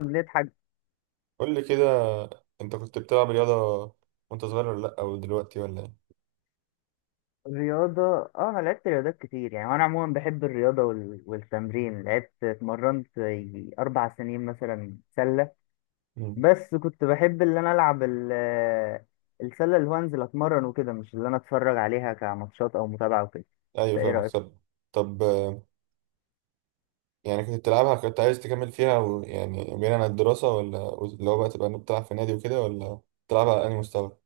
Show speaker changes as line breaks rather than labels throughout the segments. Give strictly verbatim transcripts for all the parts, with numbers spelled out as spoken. هنضحك.
قول لي كده. انت كنت بتلعب رياضة وانت صغير ولا لا، او دلوقتي ولا ايه؟
رياضة. اه انا لعبت رياضات كتير يعني وانا عموما بحب الرياضة وال... والتمرين. لعبت اتمرنت يجي اربع سنين مثلا سلة.
مم.
بس كنت بحب اللي انا العب ال... السلة اللي هو انزل اتمرن وكده، مش اللي انا اتفرج عليها كماتشات او متابعة وكده. انت
ايوه
ايه
فاهمك.
رأيك؟
طب، طب آه، يعني كنت بتلعبها، كنت عايز تكمل فيها و... يعني بعيدا عن الدراسة، ولا اللي هو بقى تبقى بتلعب في نادي وكده، ولا بتلعبها على انهي مستوى؟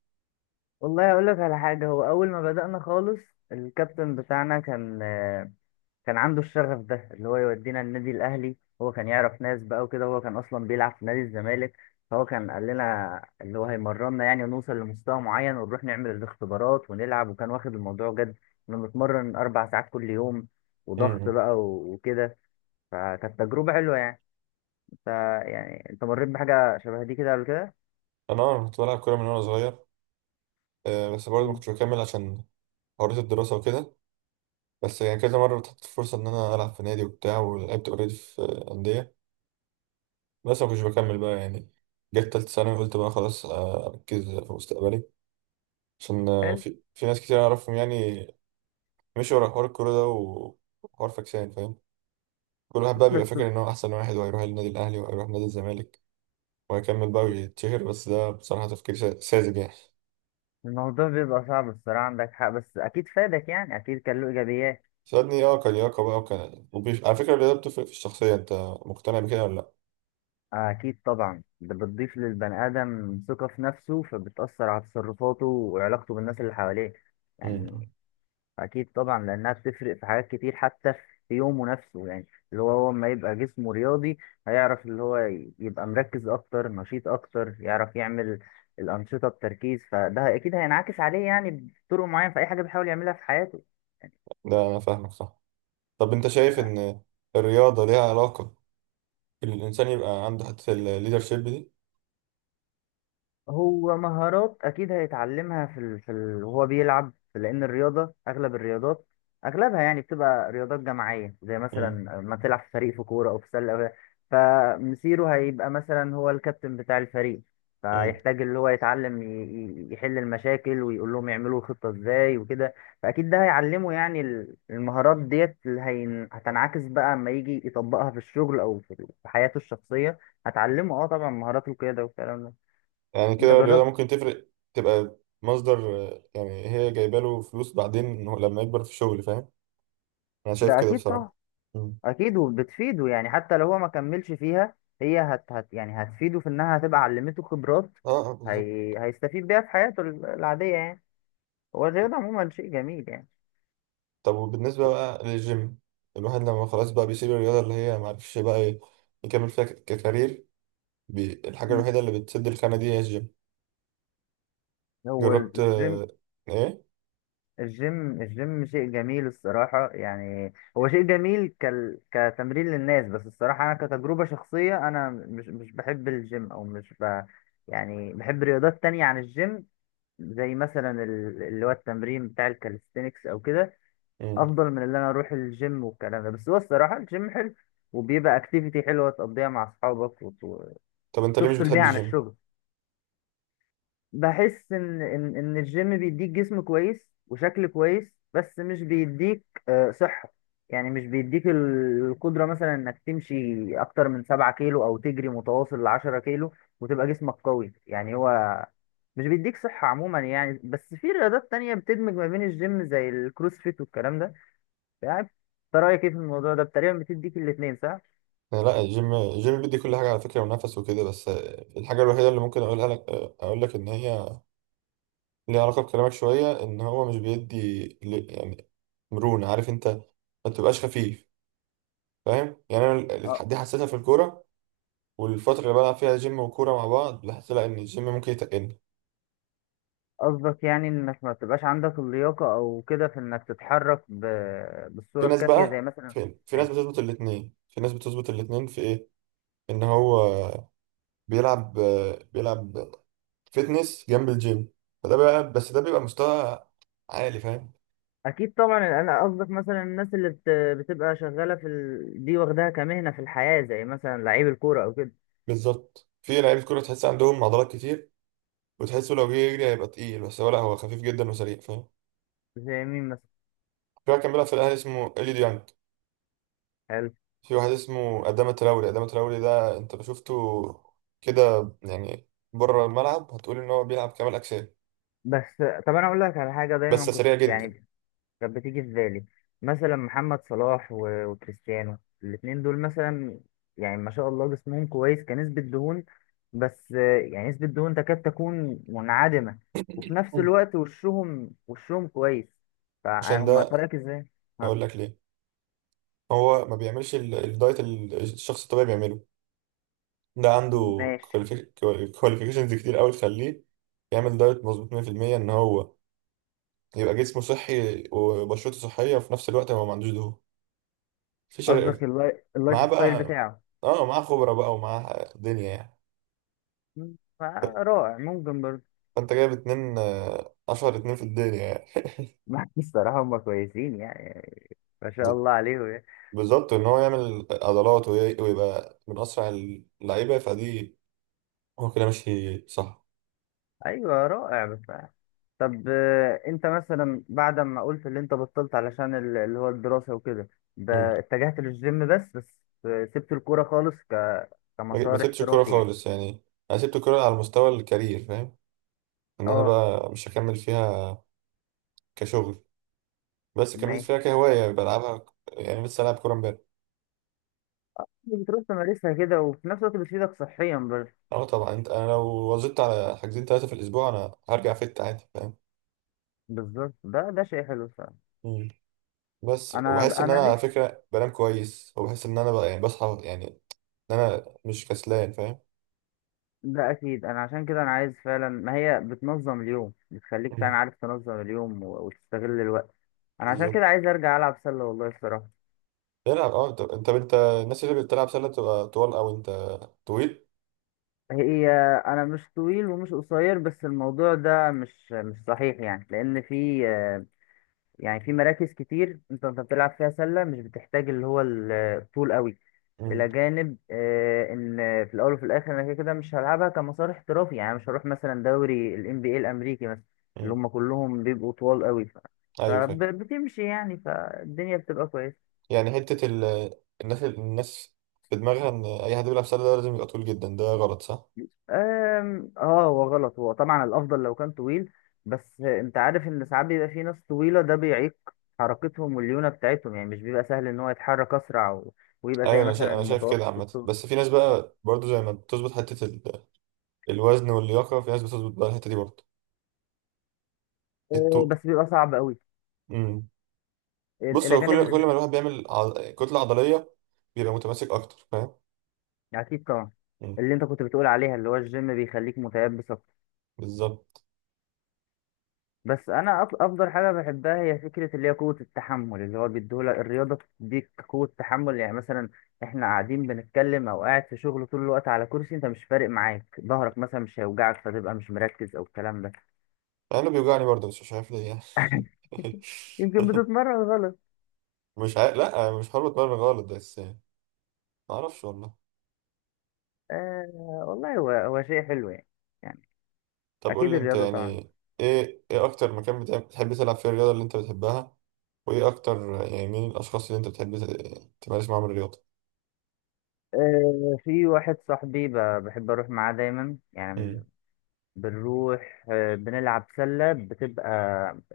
والله اقول لك على حاجة. هو اول ما بدأنا خالص الكابتن بتاعنا كان كان عنده الشغف ده اللي هو يودينا النادي الاهلي. هو كان يعرف ناس بقى وكده، هو كان اصلا بيلعب في نادي الزمالك. فهو كان قال لنا اللي هو هيمرنا يعني ونوصل لمستوى معين ونروح نعمل الاختبارات ونلعب، وكان واخد الموضوع جد. كنا بنتمرن اربع ساعات كل يوم وضغط
مم.
بقى و- وكده. فكانت تجربة حلوة يعني. انت يعني انت مريت بحاجة شبه دي كده قبل كده؟
انا اه كنت بلعب كورة من وانا صغير، آه، بس برضه ما
مم.
كنتش بكمل عشان حوارات الدراسة وكده. بس يعني كذا مرة اتحطت فرصة إن أنا ألعب في نادي وبتاع، ولعبت أوريدي في أندية، بس ما كنتش بكمل بقى يعني. جت تالتة ثانوي قلت بقى خلاص آه، أركز في مستقبلي، عشان آه،
حلو.
في, في ناس كتير أعرفهم يعني مشوا ورا حوار الكورة ده و- وحوار فاكسان فاهم. كل واحد بقى بيبقى فاكر إن هو أحسن واحد وهيروح النادي الأهلي وهيروح نادي الزمالك وهيكمل بقى ويتشهر، بس ده بصراحة تفكير سا- ساذج يعني.
الموضوع بيبقى صعب الصراحة، عندك حق، بس أكيد فادك يعني، أكيد كان له إيجابيات.
سألني اه كلياقة بقى، وكان وبيف... على فكرة الرياضة بتفرق في الشخصية، أنت مقتنع بكده ولا لأ؟
أكيد طبعا، ده بتضيف للبني آدم ثقة في نفسه فبتأثر على تصرفاته وعلاقته بالناس اللي حواليه
مم.
يعني. أكيد طبعا لأنها بتفرق في حاجات كتير، حتى في يومه نفسه يعني. اللي هو هو لما يبقى جسمه رياضي هيعرف اللي هو ي- يبقى مركز أكتر، نشيط أكتر، يعرف يعمل الأنشطة بتركيز، فده أكيد هينعكس عليه يعني بطرق معينة في أي حاجة بيحاول يعملها في حياته.
ده أنا فاهمك صح. طب أنت شايف إن الرياضة ليها علاقة إن الإنسان يبقى عنده حتة الليدرشيب دي؟
هو مهارات اكيد هيتعلمها في ال... في ال... وهو بيلعب، لان الرياضه اغلب الرياضات اغلبها يعني بتبقى رياضات جماعيه، زي
مم.
مثلا ما تلعب في فريق في كوره او في سله أو... فمسيره هيبقى مثلا هو الكابتن بتاع الفريق،
مم.
فيحتاج اللي هو يتعلم ي... ي- يحل المشاكل ويقول لهم يعملوا الخطه ازاي وكده. فاكيد ده هيعلمه يعني ال- المهارات ديت اللي هين... هتنعكس بقى اما يجي يطبقها في الشغل او في في حياته الشخصيه. هتعلمه اه طبعا مهارات القياده والكلام ده.
يعني
انت
كده الرياضة
جربت؟
ممكن تفرق، تبقى مصدر آه، يعني هي جايبة له فلوس بعدين إنه لما يكبر في الشغل، فاهم؟ أنا شايف
ده
كده
اكيد طبعا.
بصراحة. مم.
اكيد وبتفيده يعني، حتى لو هو ما كملش فيها هي هت, هت يعني هتفيده في انها هتبقى علمته خبرات.
اه آه، بالظبط.
هي... هيستفيد بيها في حياته ال- العادية يعني. هو الرياضة عموما شيء جميل يعني.
طب وبالنسبة بقى للجيم، الواحد لما خلاص بقى بيسيب الرياضة اللي هي معرفش بقى ي- يكمل فيها ك- ككارير، بي... الحاجة
مم.
الوحيدة اللي بتسد الخانة دي هي الجيم.
هو
جربت
الجيم.
آه، ايه؟
الجيم الجيم شيء جميل الصراحة يعني، هو شيء جميل كال... كتمرين للناس، بس الصراحة أنا كتجربة شخصية أنا مش مش بحب الجيم، أو مش ب... يعني بحب رياضات تانية عن الجيم، زي مثلا ال- اللي هو التمرين بتاع الكاليستينكس أو كده،
مم.
افضل من اللي انا اروح الجيم والكلام ده. بس هو الصراحه الجيم حلو وبيبقى اكتيفيتي حلوه تقضيها مع اصحابك وت-
طب انت ليه مش
وتفصل بيها
بتحب
عن
الجيم؟
الشغل. بحس ان ان ان الجيم بيديك جسم كويس وشكل كويس بس مش بيديك آه، صحه. يعني مش بيديك ال- القدره مثلا انك تمشي اكتر من سبعة كيلو او تجري متواصل لعشرة كيلو، وتبقى جسمك قوي يعني. هو مش بيديك صحه عموما يعني، بس في رياضات تانية بتدمج ما بين الجيم زي الكروسفيت والكلام ده. يعني انت رايك ايه في الموضوع ده، تقريبا بتديك الاثنين صح.
آه، لا، الجيم الجيم بيدي كل حاجة على فكرة ونفس وكده، بس آه، الحاجة الوحيدة اللي ممكن اقولها لك، آه، اقول لك ان هي ليه علاقة بكلامك شوية، إن هو مش بيدي ل- يعني مرونة، عارف أنت، ما تبقاش خفيف، فاهم يعني؟ أنا ال-
أ-
ال- دي حسيتها في الكورة، والفترة اللي بلعب فيها جيم وكورة مع بعض لاحظت لا إن الجيم ممكن يتقلني.
قصدك يعني انك ما بتبقاش عندك اللياقه او كده في انك تتحرك ب...
في
بالصوره
ناس
الكافيه زي
بقى،
مثلا.
في, في ناس
ماشي.
بتظبط الاتنين، في ناس بتظبط الاتنين في إيه، إن هو بيلعب بيلعب فيتنس جنب الجيم، فده بقى، بس ده بيبقى مستوى عالي، فاهم؟
اكيد طبعا. انا قصدك مثلا الناس اللي بت... بتبقى شغاله في ال... دي واخداها كمهنه في الحياه زي مثلا لعيب الكوره او كده.
بالظبط، في لعيبة كورة تحس عندهم عضلات كتير، وتحسه لو جه يجري هيبقى تقيل، بس هو لا، هو خفيف جدا وسريع، فاهم؟
زي مين مثلا؟
في واحد كان بيلعب في الاهلي اسمه اليو ديانج.
حلو.
في واحد اسمه ادام تراوري، ادام تراوري ده انت لو شفته كده يعني بره الملعب هتقول ان هو بيلعب كمال اجسام،
بس. طب انا اقول لك على حاجه دايما
بس سريع
كنت
جدا.
يعني كانت بتيجي في بالي، مثلا محمد صلاح و- وكريستيانو. الاتنين دول مثلا يعني ما شاء الله جسمهم كويس كنسبة دهون، بس آه، يعني نسبة دهون تكاد تكون منعدمة، وفي نفس
مم.
الوقت وشهم وشهم كويس.
عشان
فهم
ده
فرقك ازاي؟ ها.
هقول لك ليه. هو ما بيعملش ال- الدايت اللي الشخص الطبيعي بيعمله، ده عنده
ماشي.
كواليفيكيشنز كتير قوي تخليه يعمل دايت مظبوط مائة في المئة، ان هو يبقى جسمه صحي وبشرته صحيه، وفي نفس الوقت هو ما عندوش دهون في شر...
قصدك اللاي-
معاه
اللايف ستايل
بقى،
بتاعه.
اه معاه خبره بقى ومعاه دنيا يعني.
مم، فرائع ممكن برضه.
انت جايب اتنين آه، اشهر اتنين في الدنيا
الصراحة هم كويسين يعني، ما شاء
يعني.
الله عليهم يعني.
بالظبط، ان هو يعمل عضلات وي- ويبقى من اسرع اللعيبه فدي، هو كده ماشي صح.
ايوه رائع بصراحه. طب آه، انت مثلا بعد ما قلت اللي انت بطلت علشان ال- اللي هو الدراسه وكده، ب-
مم.
اتجهت للجيم، بس بس آه، سبت الكوره خالص ك...
ما ما
كمسار
سبتش الكوره
احترافي يعني.
خالص يعني. انا سبت الكوره على مستوى الكارير، فاهم؟ ان انا
اه.
بقى مش هكمل فيها كشغل، بس كملت فيها
ماشي.
كهوايه، يعني بلعبها ك- يعني لسه العب كوره امبارح.
بتروح تمارسها كده وفي نفس الوقت بتفيدك صحيا بر-
اه طبعا، انت انا لو وظبطت على حاجزين ثلاثه في الاسبوع انا هرجع فت عادي، فاهم؟
بالظبط، ده ده شيء حلو فعلا.
مم. بس،
انا
وبحس ان
انا
انا على
نفسي.
فكره بنام كويس، وبحس ان انا بقى يعني بصحى يعني، ان انا مش كسلان، فاهم؟
ده اكيد، انا عشان كده انا عايز فعلا، ما هي بتنظم اليوم بتخليك فعلا
مم.
عارف تنظم اليوم و- وتستغل الوقت. انا عشان كده
بالظبط.
عايز ارجع العب سله والله الصراحه.
العب. اه طب انت انت الناس اللي بتلعب سله بتبقى طوال، او انت طويل؟
هي. انا مش طويل ومش قصير، بس الموضوع ده مش مش صحيح يعني، لان في آه، يعني في مراكز كتير انت انت بتلعب فيها سله مش بتحتاج اللي هو الطول قوي. الى
امم.
جانب آه، ان في الاول وفي الاخر انا كده كده مش هلعبها كمسار احترافي يعني، مش هروح مثلا دوري ال إن بي إيه الامريكي مثلا اللي
امم.
هم كلهم بيبقوا طوال قوي ف-
ايوه فاهم.
فبتمشي يعني، فالدنيا بتبقى كويسه.
يعني حته ال... الناس الناس في دماغها ان اي حد بيلعب سله ده لازم يبقى طويل جدا، ده غلط صح؟
أم، اه هو غلط، هو طبعا الافضل لو كان طويل، بس انت عارف ان ساعات بيبقى في ناس طويله ده بيعيق حركتهم والليونه بتاعتهم يعني، مش بيبقى سهل ان هو يتحرك اسرع و... ويبقى
ايوه
زي
انا شايف
مثلا
انا شايف كده
المتوسط
عامه،
والطول.
بس في ناس بقى برضو زي ما بتظبط حته ال... الوزن واللياقه، في ناس بتظبط بقى الحته دي برضو،
أه،
الطول.
بس بيبقى صعب قوي. ال-
بص،
الى
هو
جانب
كل، كل
اللي-
ما الواحد بيعمل عض... كتلة عضلية، بيبقى متماسك أكتر فاهم.
اكيد طبعا.
مم،
اللي انت كنت بتقول عليها اللي هو الجيم بيخليك متيبس.
بالظبط.
بس انا أف- افضل حاجه بحبها هي فكره اللي هي قوه التحمل، اللي هو بيديهولك الرياضه بتديك قوه تحمل. يعني مثلا احنا قاعدين بنتكلم او قاعد في شغل طول الوقت على كرسي، انت مش فارق معاك ظهرك مثلا مش هيوجعك، فتبقى مش مركز او الكلام ده.
أنا بيوجعني برضه بس مش عارف ليه يعني.
يمكن بتتمرن غلط.
مش عارف، لأ مش حابب أتمرن غلط، بس معرفش والله.
آه. والله هو هو شيء حلو يعني. يعني
طب قول
اكيد
لي أنت،
الرياضه طبعا.
يعني إيه، إيه أكتر مكان بتع- بتحب تلعب فيه الرياضة اللي أنت بتحبها، وإيه أكتر يعني، مين الأشخاص اللي أنت بتحب ت- تمارس معاهم الرياضة؟
آه في واحد صاحبي ب- بحب اروح معاه دايما يعني.
مم.
بنروح آه، بنلعب سلة، بتبقى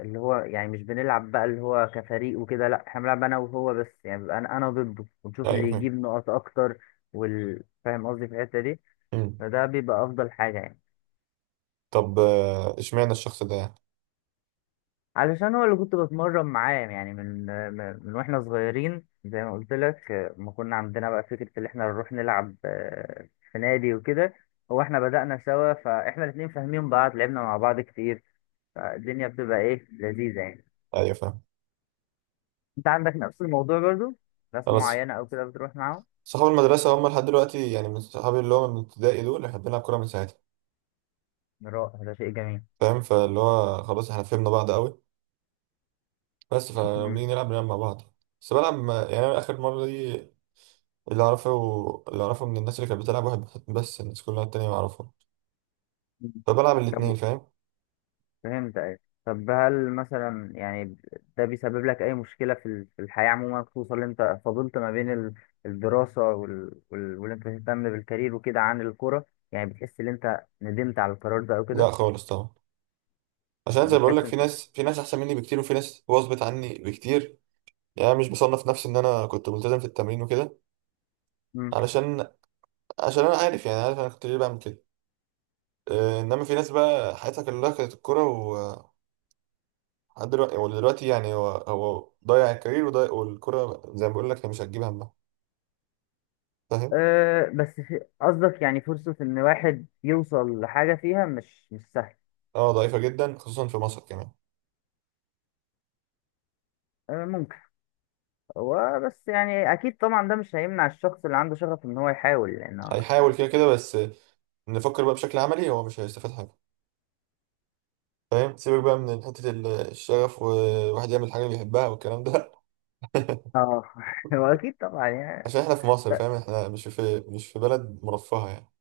اللي هو يعني مش بنلعب بقى اللي هو كفريق وكده، لا احنا بنلعب انا وهو بس يعني، بيبقى انا انا ضده ونشوف
أيوه
اللي
فاهم.
يجيب نقط اكتر. وال... فاهم قصدي في الحتة دي.
مم.
فده بيبقى افضل حاجة يعني.
طب آه، إشمعنى الشخص ده يعني؟
علشان هو اللي كنت بتمرن معاه يعني من آه، من واحنا صغيرين، زي ما قلت لك آه، ما كنا عندنا بقى فكرة اللي احنا نروح نلعب آه، في نادي وكده. هو احنا بدأنا سوا، فاحنا الاتنين فاهمين بعض، لعبنا مع بعض كتير، فالدنيا بتبقى ايه لذيذة يعني.
أيوه فاهم.
انت عندك نفس الموضوع برضو، ناس
خلاص،
معينة او كده بتروح معاهم؟
صحاب المدرسة هم لحد دلوقتي يعني، من صحابي اللي هو من ابتدائي، دول احنا بنلعب كورة من ساعتها،
رائع ده شيء جميل.
فاهم؟ فاللي هو خلاص احنا فهمنا بعض قوي، بس فلما
مم.
بنيجي نلعب بنلعب مع بعض. بس بلعب مع- يعني أنا آخر مرة دي، اللي أعرفه اللي أعرفه من الناس اللي كانت بتلعب واحد بس، الناس كلها التانية ما أعرفها،
مم.
فبلعب
طب
الاتنين
و-
فاهم.
فهمت ايه. طب هل مثلا يعني ده بيسبب لك اي مشكلة في ال- في الحياة عموما، خصوصا ان انت فضلت ما بين ال- الدراسة وال... وال... واللي انت تهتم بالكارير وكده عن الكرة، يعني بتحس ان انت ندمت على القرار ده او
لا
كده؟
خالص طبعا، عشان زي ما بقول لك،
بتحس
في
انت.
ناس، في ناس أحسن مني بكتير، وفي ناس واظبط عني بكتير. يعني أنا مش بصنف نفسي إن أنا كنت ملتزم في التمرين وكده،
مم.
علشان، عشان أنا عارف يعني، عارف أنا كنت ليه بعمل كده. آه، إنما في ناس بقى حياتها كلها كانت الكورة لحد دلوقتي، هو دلوقتي يعني هو هو ضيع الكارير وضيع، والكرة زي ما بقول لك هي مش هتجيب همها، فاهم؟
أه بس في- قصدك يعني فرصة ان واحد يوصل لحاجة فيها مش مش سهل.
اه ضعيفة جدا، خصوصا في مصر كمان.
أه ممكن. هو بس يعني اكيد طبعا ده مش هيمنع الشخص اللي عنده شغف ان هو يحاول لان هو.
هيحاول كده كده، بس نفكر بقى بشكل عملي هو مش هيستفاد حاجة، فاهم؟ سيبك بقى من حتة ال- الشغف وواحد يعمل حاجة بيحبها والكلام ده.
اه. هو اكيد طبعا يعني.
عشان احنا في مصر
ل-
فاهم؟ احنا مش في، مش في بلد مرفهة يعني.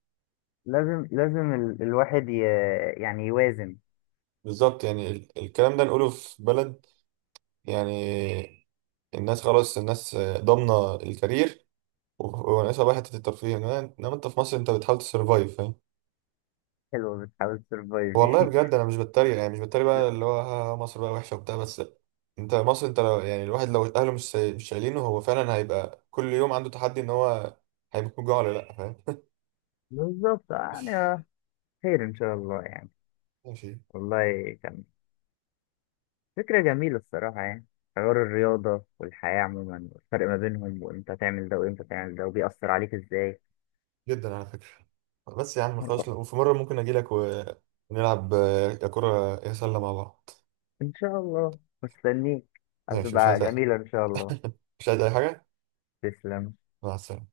لازم لازم ال... الواحد ي... يعني يوازن.
بالظبط، يعني ال- الكلام ده نقوله في بلد يعني الناس خلاص الناس ضامنة الكارير وناقصها بقى حتة الترفيه، انما انت في مصر انت بتحاول تسرفايف.
حلو بتحاول تسرفايف
والله
دي.
بجد انا مش بتريق يعني، مش بتريق بقى اللي هو ها ها مصر بقى وحشه وبتاع، بس انت مصر انت لو يعني، الواحد لو اهله مش ساي- مش شايلينه، هو فعلا هيبقى كل يوم عنده تحدي ان هو هيموت من الجوع ولا لا، فاهم؟
بالظبط. آه، يعني آه، خير ان شاء الله يعني.
ماشي.
والله كان فكرة جميلة الصراحة يعني، حوار الرياضة والحياة عموما والفرق ما بينهم وامتى تعمل ده وامتى تعمل ده وبيأثر عليك ازاي.
جدا على فكره. بس يا عم خلاص، لو- وفي مره ممكن اجي لك ونلعب آه، يا كره يا سله مع بعض.
ان شاء الله مستنيك،
ماشي. مش عايز
هتبقى جميلة ان شاء الله.
مش عايز اي حاجه.
تسلم.
مع السلامه.